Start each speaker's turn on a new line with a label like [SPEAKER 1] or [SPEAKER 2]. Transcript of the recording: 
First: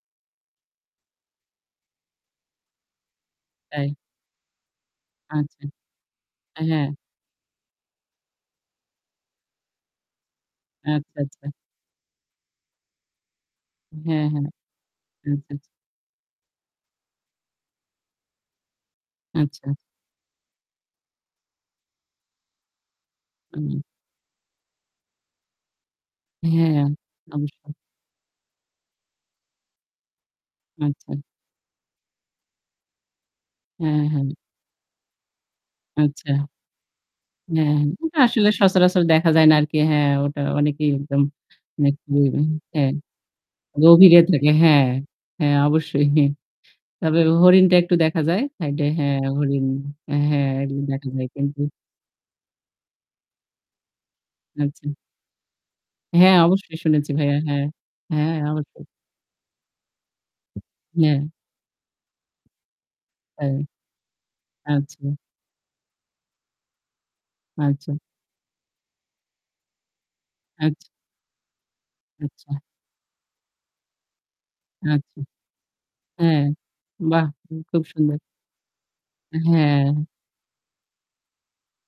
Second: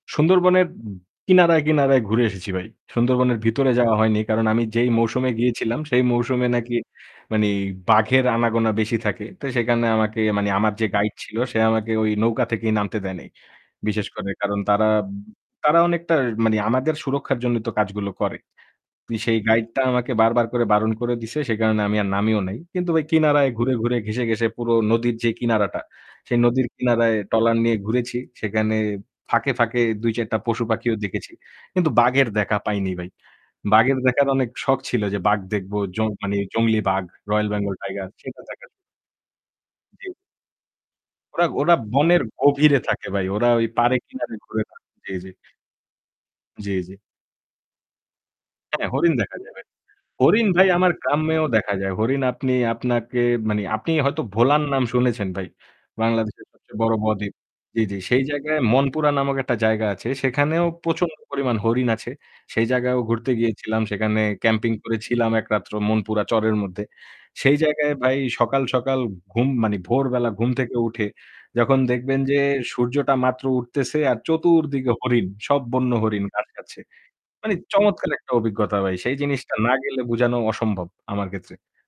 [SPEAKER 1] সুন্দরবনের উম কিনারায়, কিনারায় ঘুরে এসেছি ভাই। সুন্দরবনের ভিতরে যাওয়া
[SPEAKER 2] এই
[SPEAKER 1] হয়নি কারণ আমি যেই মৌসুমে
[SPEAKER 2] আচ্ছা।
[SPEAKER 1] গিয়েছিলাম সেই মৌসুমে
[SPEAKER 2] অ্যা
[SPEAKER 1] নাকি
[SPEAKER 2] হ্যাঁ।
[SPEAKER 1] মানে বাঘের আনাগোনা বেশি থাকে। তো সেখানে আমাকে মানে আমার যে গাইড
[SPEAKER 2] আচ্চা
[SPEAKER 1] ছিল,
[SPEAKER 2] আচ্চা।
[SPEAKER 1] সে আমাকে ওই নৌকা থেকেই নামতে দেয় নাই। বিশেষ
[SPEAKER 2] হ্যাঁ,
[SPEAKER 1] করে
[SPEAKER 2] হ্যাঁ।
[SPEAKER 1] কারণ তারা,
[SPEAKER 2] আচ্ছা, আচ্ছা।
[SPEAKER 1] তারা অনেকটা মানে আমাদের সুরক্ষার জন্যই তো কাজগুলো করে। পি সেই
[SPEAKER 2] আচ্ছা।
[SPEAKER 1] গাইডটা আমাকে বারবার করে বারণ করে দিছে। সেই কারণে আমি আর নামিও নাই। কিন্তু ভাই কিনারায় ঘুরে,
[SPEAKER 2] আমি
[SPEAKER 1] ঘুরে, ঘেঁষে, ঘেঁষে পুরো নদীর যেই কিনারাটা, সেই নদীর
[SPEAKER 2] হ্যাঁ,
[SPEAKER 1] কিনারায়
[SPEAKER 2] আ
[SPEAKER 1] ট্রলার
[SPEAKER 2] অবশ্যই।
[SPEAKER 1] নিয়ে ঘুরেছি। সেখানে ফাঁকে, ফাঁকে ২-৪ টা পশুপাখিও
[SPEAKER 2] আচ্ছা।
[SPEAKER 1] দেখেছি। কিন্তু বাঘের দেখা পাইনি ভাই।
[SPEAKER 2] অ্যা
[SPEAKER 1] বাঘের দেখার
[SPEAKER 2] হ্যাঁ।
[SPEAKER 1] অনেক শখ ছিল যে বাঘ দেখব। জং
[SPEAKER 2] আচ্ছা।
[SPEAKER 1] মানে জংলি বাঘ, রয়েল
[SPEAKER 2] অ্যাঁ
[SPEAKER 1] বেঙ্গল
[SPEAKER 2] হ্যাঁ।
[SPEAKER 1] টাইগার
[SPEAKER 2] ওটা
[SPEAKER 1] সেটা
[SPEAKER 2] আসলে
[SPEAKER 1] দেখার
[SPEAKER 2] সচরাচর দেখা যায় না আর কি।
[SPEAKER 1] জি।
[SPEAKER 2] হ্যাঁ, ওটা অনেকেই একদম
[SPEAKER 1] ওরা, ওরা
[SPEAKER 2] মানে
[SPEAKER 1] বনের
[SPEAKER 2] খুবই
[SPEAKER 1] গভীরে
[SPEAKER 2] হ্যাঁ।
[SPEAKER 1] থাকে ভাই। ওরা ওই পাড়ে
[SPEAKER 2] গভীরে
[SPEAKER 1] কিনারে
[SPEAKER 2] থাকে,
[SPEAKER 1] ঘুরে না।
[SPEAKER 2] হ্যাঁ।
[SPEAKER 1] জি, জি।
[SPEAKER 2] হ্যাঁ, অবশ্যই।
[SPEAKER 1] জি, জি।
[SPEAKER 2] তবে হরিণটা একটু দেখা যায়। সাইডে
[SPEAKER 1] হ্যাঁ, হরিণ
[SPEAKER 2] হ্যাঁ,
[SPEAKER 1] দেখা যাবে।
[SPEAKER 2] হরিণ। অ্যা
[SPEAKER 1] হরিণ
[SPEAKER 2] হ্যাঁ,
[SPEAKER 1] ভাই
[SPEAKER 2] হরিণ
[SPEAKER 1] আমার
[SPEAKER 2] দেখা যায়
[SPEAKER 1] গ্রামেও
[SPEAKER 2] কিন্তু
[SPEAKER 1] দেখা যায়। হরিণ আপনি আপনাকে মানে; আপনি হয়তো ভোলার নাম
[SPEAKER 2] আচ্ছা।
[SPEAKER 1] শুনেছেন ভাই।
[SPEAKER 2] হ্যাঁ,
[SPEAKER 1] বাংলাদেশের
[SPEAKER 2] অবশ্যই
[SPEAKER 1] সবচেয়ে বড়
[SPEAKER 2] শুনেছি
[SPEAKER 1] ব-দ্বীপ
[SPEAKER 2] ভাইয়া। হ্যাঁ।
[SPEAKER 1] জি, জি। সেই
[SPEAKER 2] হ্যাঁ,
[SPEAKER 1] জায়গায়
[SPEAKER 2] অবশ্যই।
[SPEAKER 1] মনপুরা নামক একটা জায়গা আছে সেখানেও প্রচণ্ড
[SPEAKER 2] [unintelligible]
[SPEAKER 1] পরিমাণ হরিণ আছে। সেই জায়গাও ঘুরতে
[SPEAKER 2] তাই?
[SPEAKER 1] গিয়েছিলাম। সেখানে ক্যাম্পিং
[SPEAKER 2] আচ্ছা।
[SPEAKER 1] করেছিলাম একরাত্র মনপুরা চরের মধ্যে। সেই
[SPEAKER 2] আচ্ছা।
[SPEAKER 1] জায়গায় ভাই সকাল, সকাল ঘুম মানে ভোরবেলা ঘুম থেকে
[SPEAKER 2] আচ্ছা।
[SPEAKER 1] উঠে যখন দেখবেন যে,
[SPEAKER 2] আচ্ছা।
[SPEAKER 1] সূর্যটা মাত্র উঠতেছে আর চতুর্দিকে
[SPEAKER 2] আচ্ছা।
[SPEAKER 1] হরিণ; সব বন্য হরিণ
[SPEAKER 2] অ্যা
[SPEAKER 1] ঘাস খাচ্ছে।
[SPEAKER 2] বাহ! খু
[SPEAKER 1] মানে
[SPEAKER 2] খুব
[SPEAKER 1] চমৎকার
[SPEAKER 2] সুন্দর।
[SPEAKER 1] একটা অভিজ্ঞতা ভাই। সেই
[SPEAKER 2] আ
[SPEAKER 1] জিনিসটা না গেলে
[SPEAKER 2] হ্যাঁ।
[SPEAKER 1] বোঝানো অসম্ভব আমার ক্ষেত্রে।